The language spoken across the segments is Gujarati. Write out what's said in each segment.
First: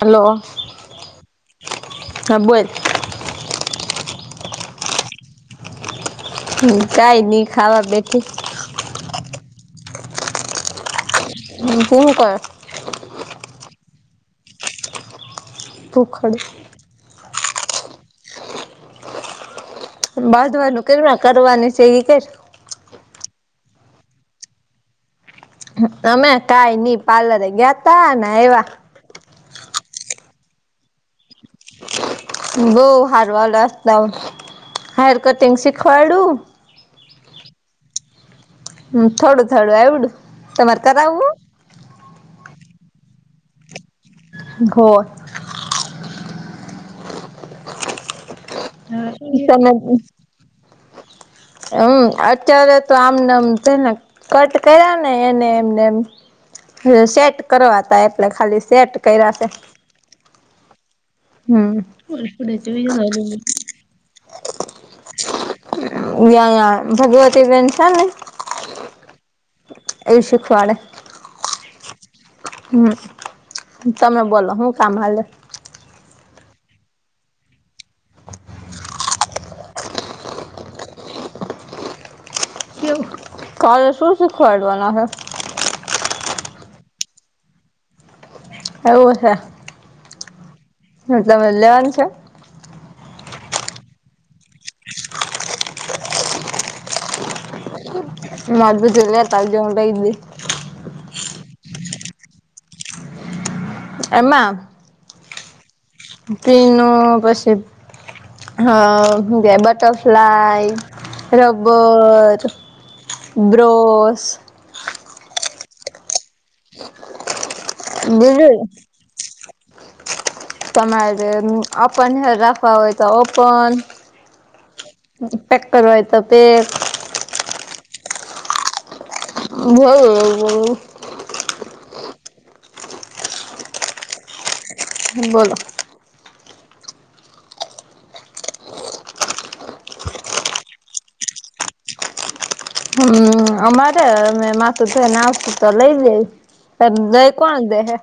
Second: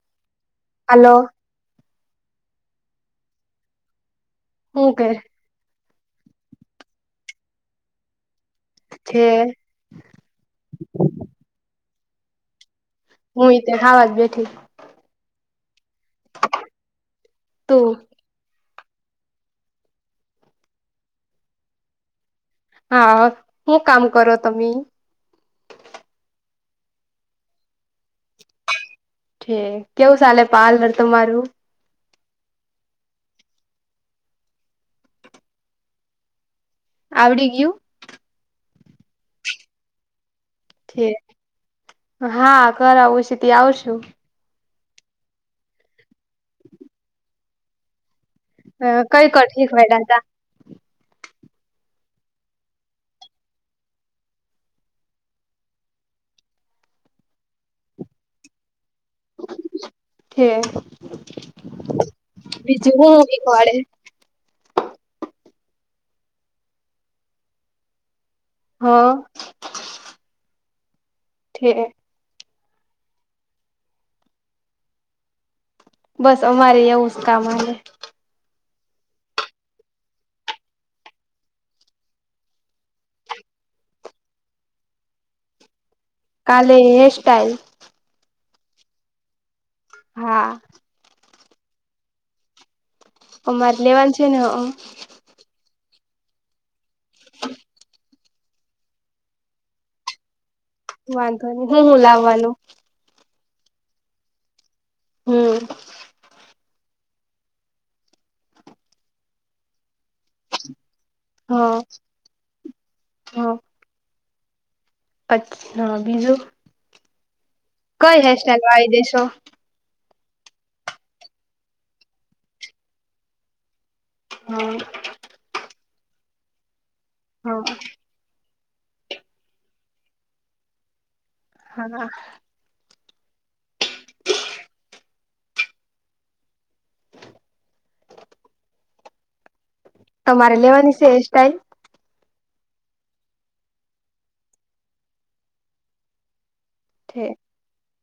હલો. હાલો. હા બોલ. હું કર? હુ કાંઈ નહીં. ખાવા બેઠી. ઠે. તું હું કરે? હુંઈ તે ખાવા જ બેઠી. ભૂખ્ખડ. તું. બાધવાનું કઈર માં. કરવાનું સે ઈ કેઈર. હા. હું કામ કરો તમે? અમે કાંઈ નહીં, પાર્લરે ગયા તા અને આઈવા. ઠેક. કેવું સાલે પાલર તમારું? બહુ હારું હાલે એકદમ. હેયર કટિંગ શીખવાડ્યું. આવડી ગીયું? હું થોડું થોડું આયવડું તમારે છે કરાવવું? હા, કરાવુ સતી છે તે આવશુ. ઘોર. અવે કઈ કઠલી તમે ફયડા તાં. અમ અત્યારે તો આમનેમ છેને કટ કર્યા ને એને એમનેમ. અહ સેટ કરવા તાય એટલે ખાલી સેટ કયરા સે. થે. હમ્મ [unintelligible] હું શીખવાડે વ્યાયા ભગવતી બેન છે ને હા. એ શીખવાડે. ઠે. હું તમે બોલો હું કામ હાલે? બસ અમારેય એવું જ કામ હાલે. કાલ શું શીખવાડવાનાં હે? કાલે હે સ્ટાઈલ. એવું છે. હા. મતલબ અહ લેવાન છે. અમારે લેવાન છે ને હ [unintelligible] વાંધો ની હું હું લાવવાનું? એમાં. હમ્મ. તીનું પસી હ હું કે બટરફ્લાય હ રબર હ બ્રોસ અચ્છા બીજું? કઈ બીજું? હેરસ્ટાઈલ વાળી દેશો તમારે ઓપન હેર રાખવા હોય તો ઓપન. હ પેક કરવા હોય તો પેક. હા. ભોઉ બોહ. હાના. બોલો. તમારે લેવાની છે એ સ્ટાઇલ? હું અમારે અમે માથું થઈ ને આવશું તો લઈ લઈશ દઈ કોણ દે હે.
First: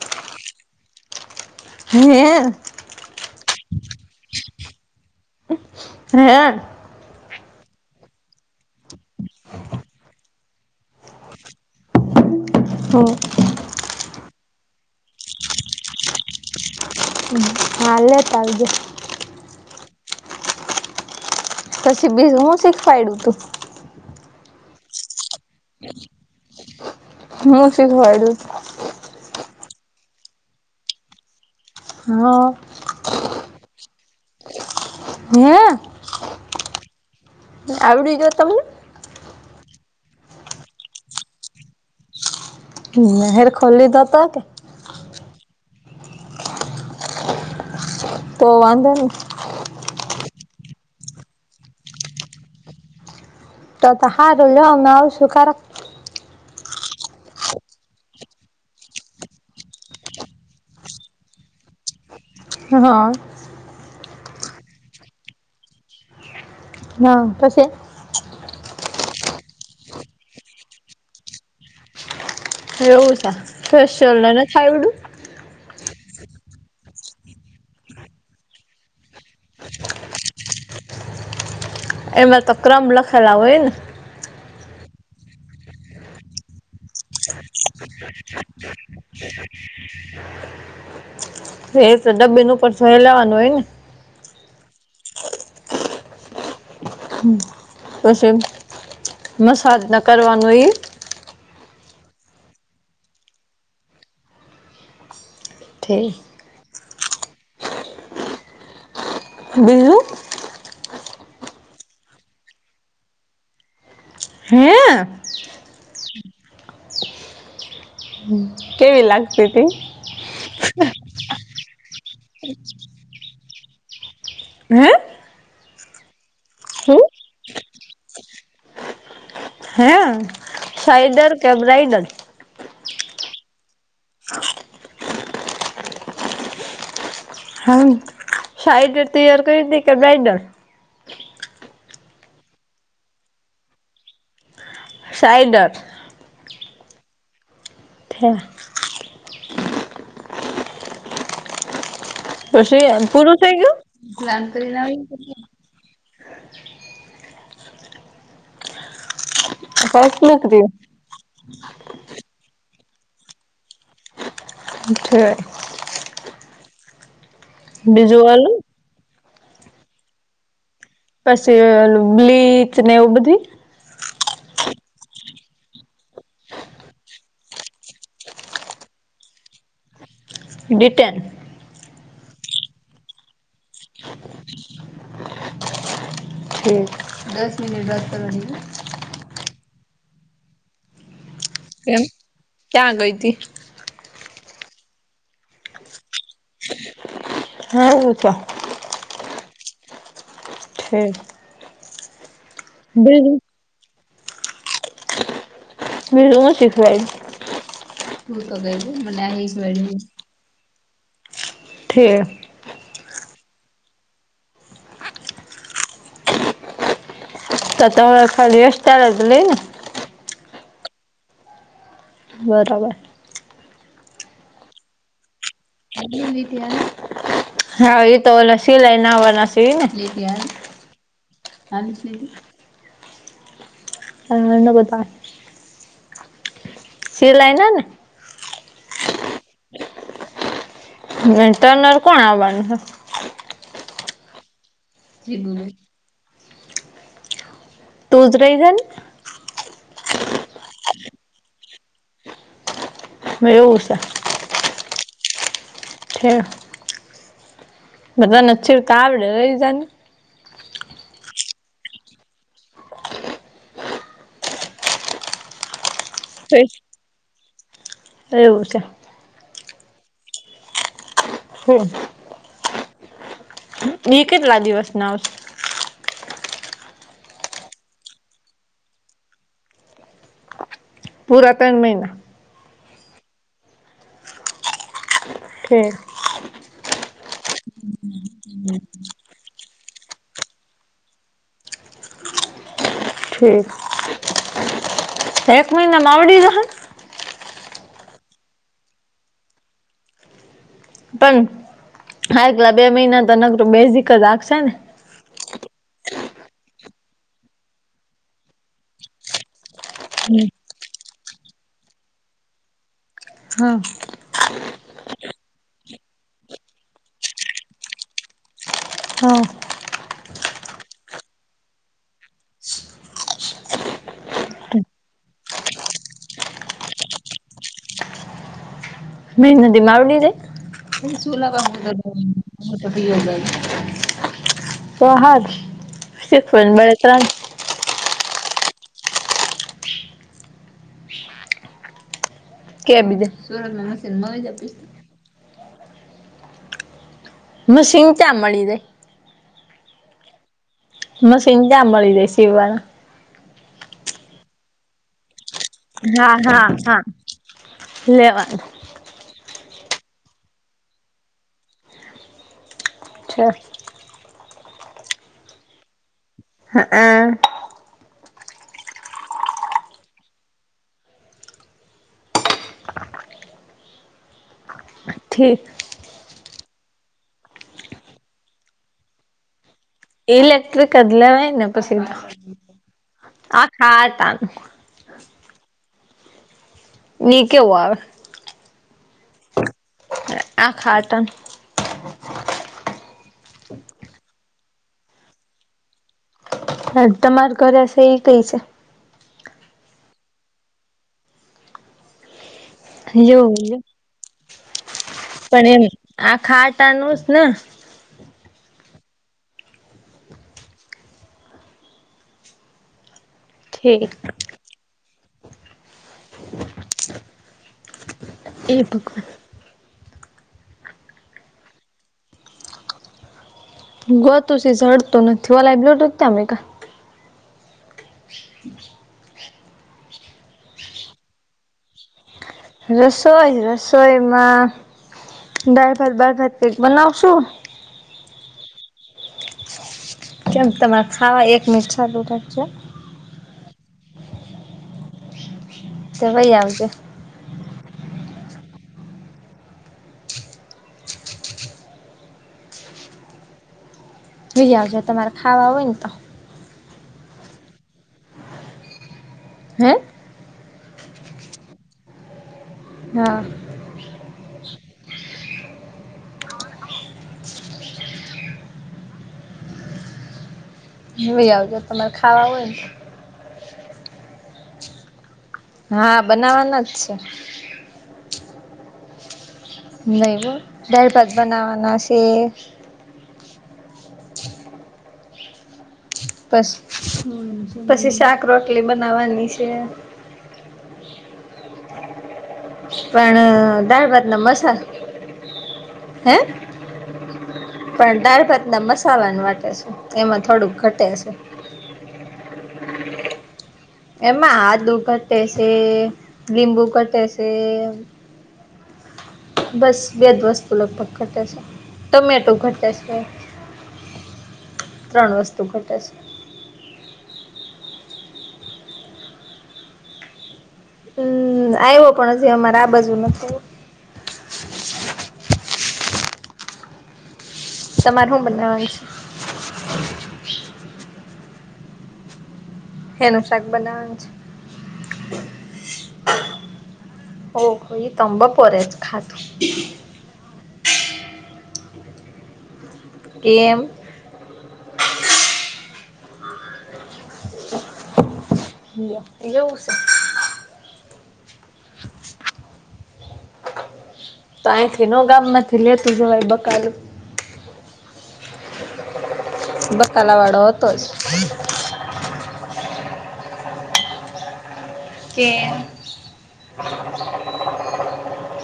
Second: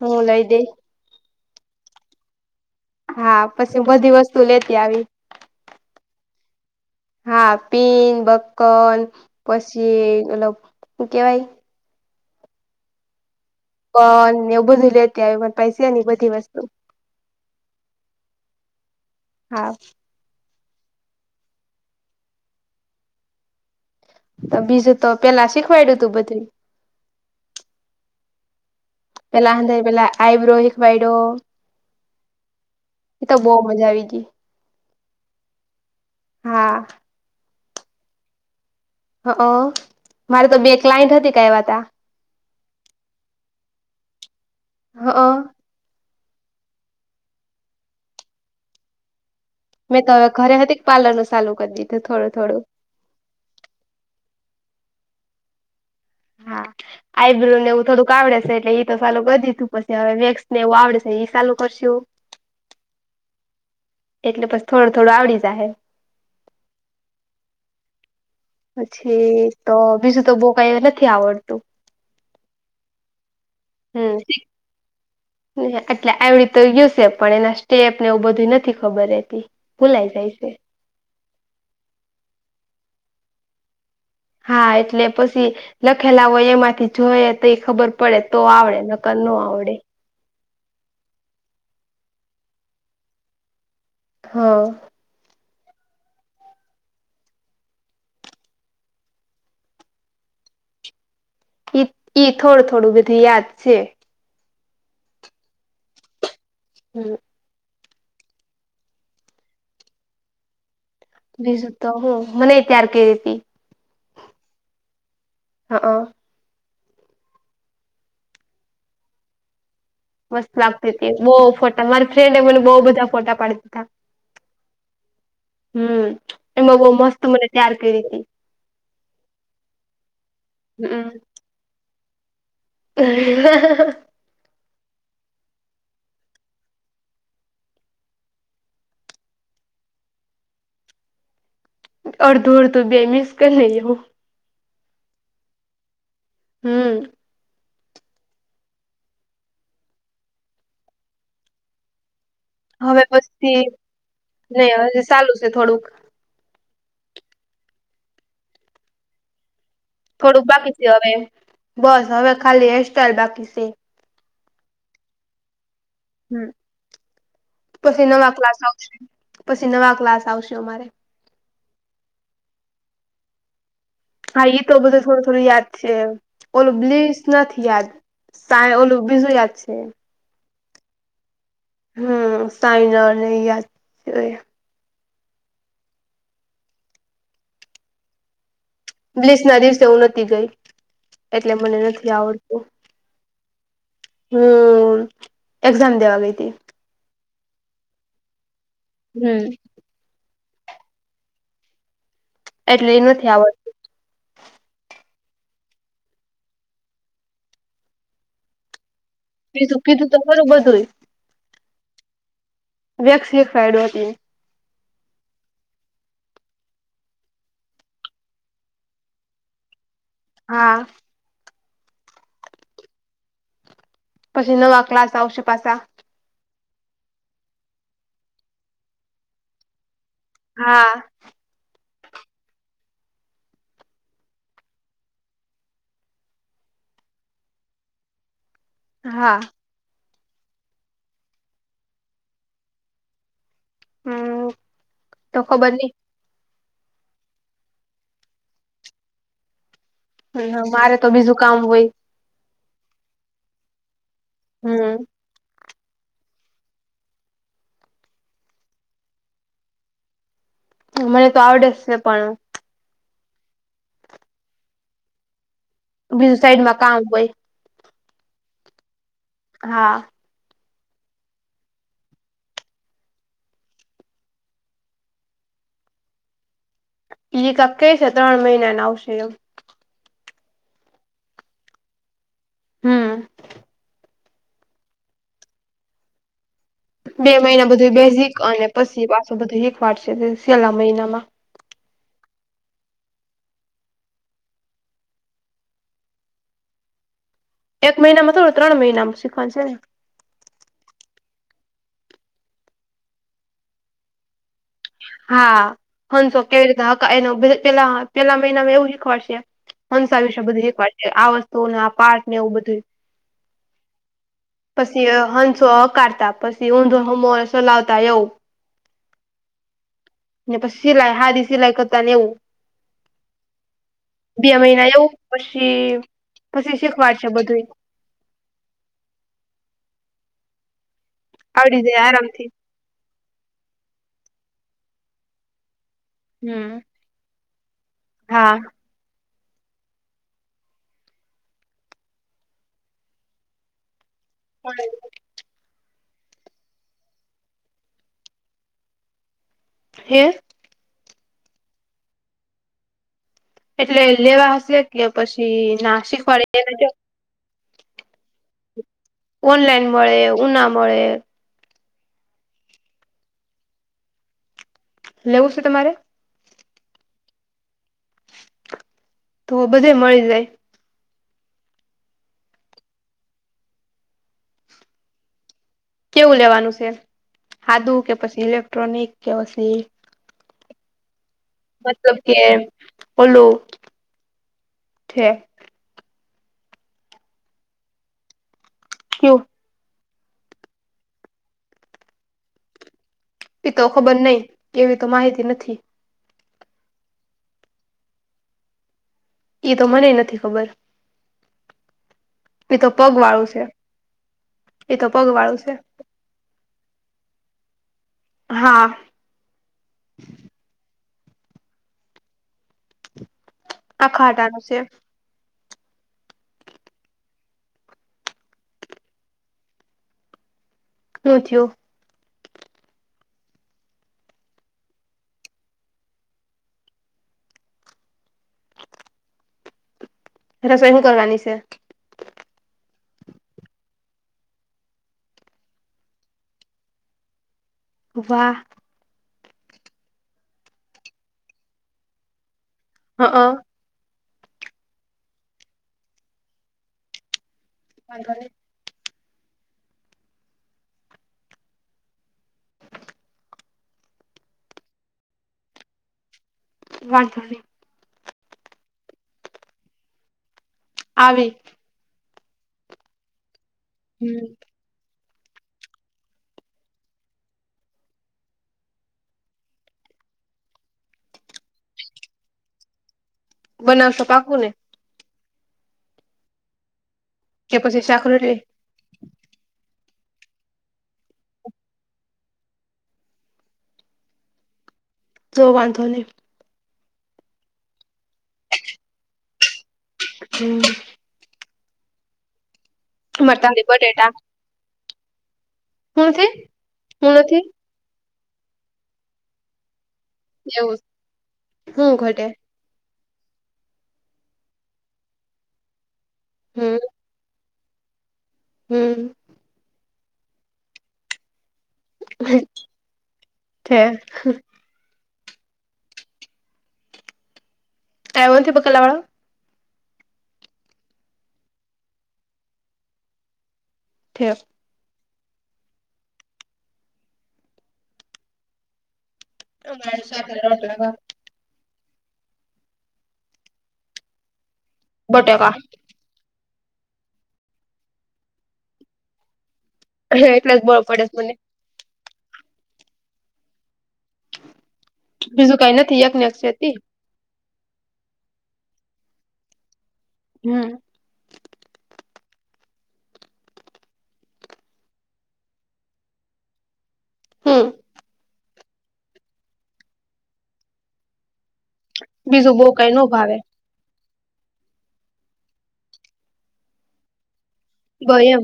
હું લઈ દઈ. હે. હા, પછી બધી વસ્તુ લેતી આવી. હે. હા પીન બકકલ પછી મતલબ હું કેવાય હો. પન એવું બધું લેતી આઈવી માર પૈસે ને ઈ બધી વસ્તુ. હમ્મ. હા લેતા આવજો. હા. પછી બીજું હું શિખવાઈડું તું? તો બીજું તો પેલા શીખવાઈડું તું બધુંય. હું શીખવાડ્યું? પહેલા હંધાઈ પહેલા આઈબ્રો હિખવાઈડો. હા. એ તો બહુ મજા આવી ગી. હે? હા આવડી ગિયું તમને? અહં. મારે તો બે ક્લાયન્ટ હતી [unintelligible] હેયર [unintelligible] અહં. તો વાંધો નહીં. મેં તો હવે ઘરે હતીક પાર્લર નું સાલુ કર દીધું થોડું-થોડું. તો-તો હારું લો, અમે આવશું [unintelligible] હા. આઈબ્રો ને એવું થોડુંક આવડે સે, એટલે ઈ તો સાલું કર દીધું. પછી હવે વેક્સ ને એવું આવડે સે ઈ સાલું કરશું. હા, હા. એટલે પછ થોડું-થોડું આવડી જાહે. હા. પછી? પછી તો બીજું તો બોવ કાંઈ નથી આવડતું. એવું સે? ફેસિયલ ને હમ નથ આવડ્યું? [unintelligible] એટલે આવડી તો ગયું સે, પણ એના સ્ટેપને એવુંઈ બધી નથી ખબર રહેતી. ભુલાય જાય સે. એના તો ક્રમ લખેલા હોય ને? હા એટલે પસી લખેલા હોય એમાંથી જોઈયે તો ઈ ખબર પડે તો આવડે, નકર નો આવડે. [unintelligible] ડબ્બીન ઉપર જોયેલાં [unintelligible] હા. હમ્મ. પસી મસાજ ના કરવાનું હોય ઈ? ઈત ઈ થોડું-થોડું બધું યાદ છે. ઠે. હમ્મ. બીજું? બીજું તો હું. મનેઈ ત્યાર કઈરી તી. હે! અહં. કેવી લાગતી તી? મસ્ત લાગતી તી. બઉ ફોટા, મારી ફ્રેન્ડ એ મને બઉ બધા ફોટા પાડ દીધા. હે! હમ્મ. એમાં બઉ હું મસ્ત મને તૈયાર કઈરી તી. હે! હમ સાઇડર કે બ્રાઈડલ? [inaudible] હામ. સાઈડર તૈયાર કરી દે કે બ્રાઈડર? અડધું-અડધું બેઈ મિક્સ કર લઈએ હુ. સાઈડર. હમ્મ. [unintelligible] પસી હવે આ પુરુ થઈ પછી ગયું? નહી હજી ચાલુ [unintelligible] છે થોડુંક. ફર્સ્ટ લુક થોડુંક બાકી રહ્યું સે હવે, બસ હવે ખાલી હેયરસ્ટાઈલ બાકી સે. [unintelligible] હમ્મ. પસી બીજું નવા ઓલું ક્લાસ આવશે, પસી નવા ક્લાસ આવશે અમારે. પસી ઓલું બ્લીચ ને એવું બધુંઈ? હા ઈ તો બધું થોડું-થોડું યાદ છે. ઓલું બ્લીચ નથી યાદ. તાએ ઓલું બીજું યાદ છે. ડિટેન. હમ્મ. સાઇનર ને ઈ યાદ [unintelligible] ઠીક. દસ મિનિટ વાત કરવાની હે. બ્લીસ ના દિવસે હું નહોતી ગઈ. એટલે મને કેમ નથી આવડતું. ક્યાં ગઈ તી હમ્મ. એક્ઝામ દેવા ગઈ તી. હારું તો. હમ્મ. ઠેક. એટલે ઈ નથી આવડતું. બીજું હું શીખવાડ્યું? બીજું કીધું તો ખરું બધુંઈ. ઠે. વેક્સ શીખવાડ્યું [unintelligible] તો તમારે ખાલી હેયર સ્ટાઈલ જ રહીં ને? હા. બરાબર. પછી નવા ક્લાસ આવશે પાસા. હાં ઈ તો ઓલા સિલાઈના આવાના સે ઈ ને? હા. [inaudible] [inaudible] સિલાઈ ના ને? હા. [unintelligible] કોણ આવવાનું હે? હમ્મ, તો ખબર નહીં. તું જ રહી જાન. [unintelligible] મારે તો બીજું કામ હોય. એવું સે. હમ્મ. ઠે. બધાઈને છેડતાં આવડે, રહી જાન. મને તો આવડે જ સે પણ બીજું સાઈડમાં કામ હોય. એવું છે. હા. હમ. એ કેટલા દિવસના આવશે? ઈ કા કઈ છે ત્રણ મહિનાને આવશે એમ. પુરા ત્રણ મહિના? હમ. કેે બે મહિના બધું બેઝિક અને પછી પાછું બધું એક વાર છે છેલ્લા મહિનામાં ઠીક એક મહિનામા આવડી જશે? એક મહિનામાં થોડું ત્રણ મહિના શીખવાનું છે ને. પણ આટલા બે મહિના તો તનતો બેઝીક રાખશે ને હા હંશો કેવી રીતે હ એ પેલા પેલા મહિનામાં એવું શીખવાડશે. હંસા વિશે બધી એક વાર છે આ વસ્તુ આ પાર્ટને એવું બધું હા. પછી હંસો હકારતા પછી ઊંધો હમ સલાવતા એવું. હા. ને પછી સિલાઈ હારી સિલાઈ કરતાને એવું. બે મહિના એવું પછી પછી શીખવાડ છે બધું. મે નદી આવડી જાય આરામથી [unintelligible] તો હા હમ [unintelligible] હા. કે બીજે સુરતમાં મશીન મળી જા [unintelligible] મશીન ચા મળી જાય. હે મશીન ચા મળી જાય સીવાના એટલે લેવા છે કે પછી ના હા શીખવાડે હા એને હા લેવા ઓનલાઈન મળે ઉના મળે. છે લેવું છે તમારે? હ અ. તો બધે મળી જાય. ઠીક. કેવું લેવાનું છે સાદું કે પછી ઇલેક્ટ્રોનિક કે પછી ઇલેક્ટ્રિક જ લેવાય ને પછી મતલબ કે આખાતા નું ઠે ની કેવું આવે? કેવું? આ ખાતા એ તો ખબર નય એવી તો માહિતી નથી. હા તમાર ઘરે છે એ કઈ છે? એ તો મને નથી ખબર. એતો પગવાળું છે એ તો પગવાળું છે. આ ખાટ આનુંસ ને હા ઠીક આખાટા નું છે એ ભગવાન શું થયું? ગતો છે ઝડતો નથીવા લય બ્લોટ ત અમે કા [unintelligible] રસોઈ હુ કરવાની છે? રસોઈ રસોઈમાં દળ ભાત બાર ભાત કેક બનાવશું. વાહ કેમ તમારે ખાવા એક મિટ સાદું થાગશે હા હ લઈ આવજે [unintelligible] લય આવજો તમારે ખાવા હોયન તો. વાંધો નહી હે? આવી હા હમ્મ જોય આવજો તમારે ખાવા હોયન તો. બનાવ તો પાક્કુ ને? હા બનાવાના જ છે. કે પછી શાખ રોટલી? નય હો. દાળભાત બનાવાના સે તો વાંધો નય પસ પછી શાક રોટલી બનાવાની સે. હમ્મ મરતાલી પણ દાળ ભાતનો મસા હુ નથી? હુ નથી? પણ દાળભાતના મસાલાને વાટે છે, એમાં થોડુંક ઘટે છે. હુ ઘટે? એમાં આદુ ઘટે સે, લીંબુ ઘટે સે હમ્મ બસ. બે જ વસ્તુ લગભગ ઘટે છે. ટમેટું ઘટતા છે. છે ત્રણ વસ્તુ ઘટે છે. આયવો નથી બકાલાવાળો? હમ્મ, આયવો પણ હજી અમારે આ બાજુ નથી આયવો ઠેક તમારે હું બનાવાનું છે? અમાર શાકને રોટલા [unintelligible] હેનું શાક બનાવવાનું છે? બટેકા ઓહો! ઈ તો અમ બપોરે જ ખાધું. હા એટલે જ બળ પડેસ મને એમ બીજું કાંઈ ઈ નથી એકનેક સે તી લ્યો એવું સે. હમ્મ તાયથી નો ગામમાંથી લેતું જવાય બકાલું હમ્મ બકાલાવાળો હતોજ બીજું બઉ કાંઈ નો ભાવે. કેમ એમ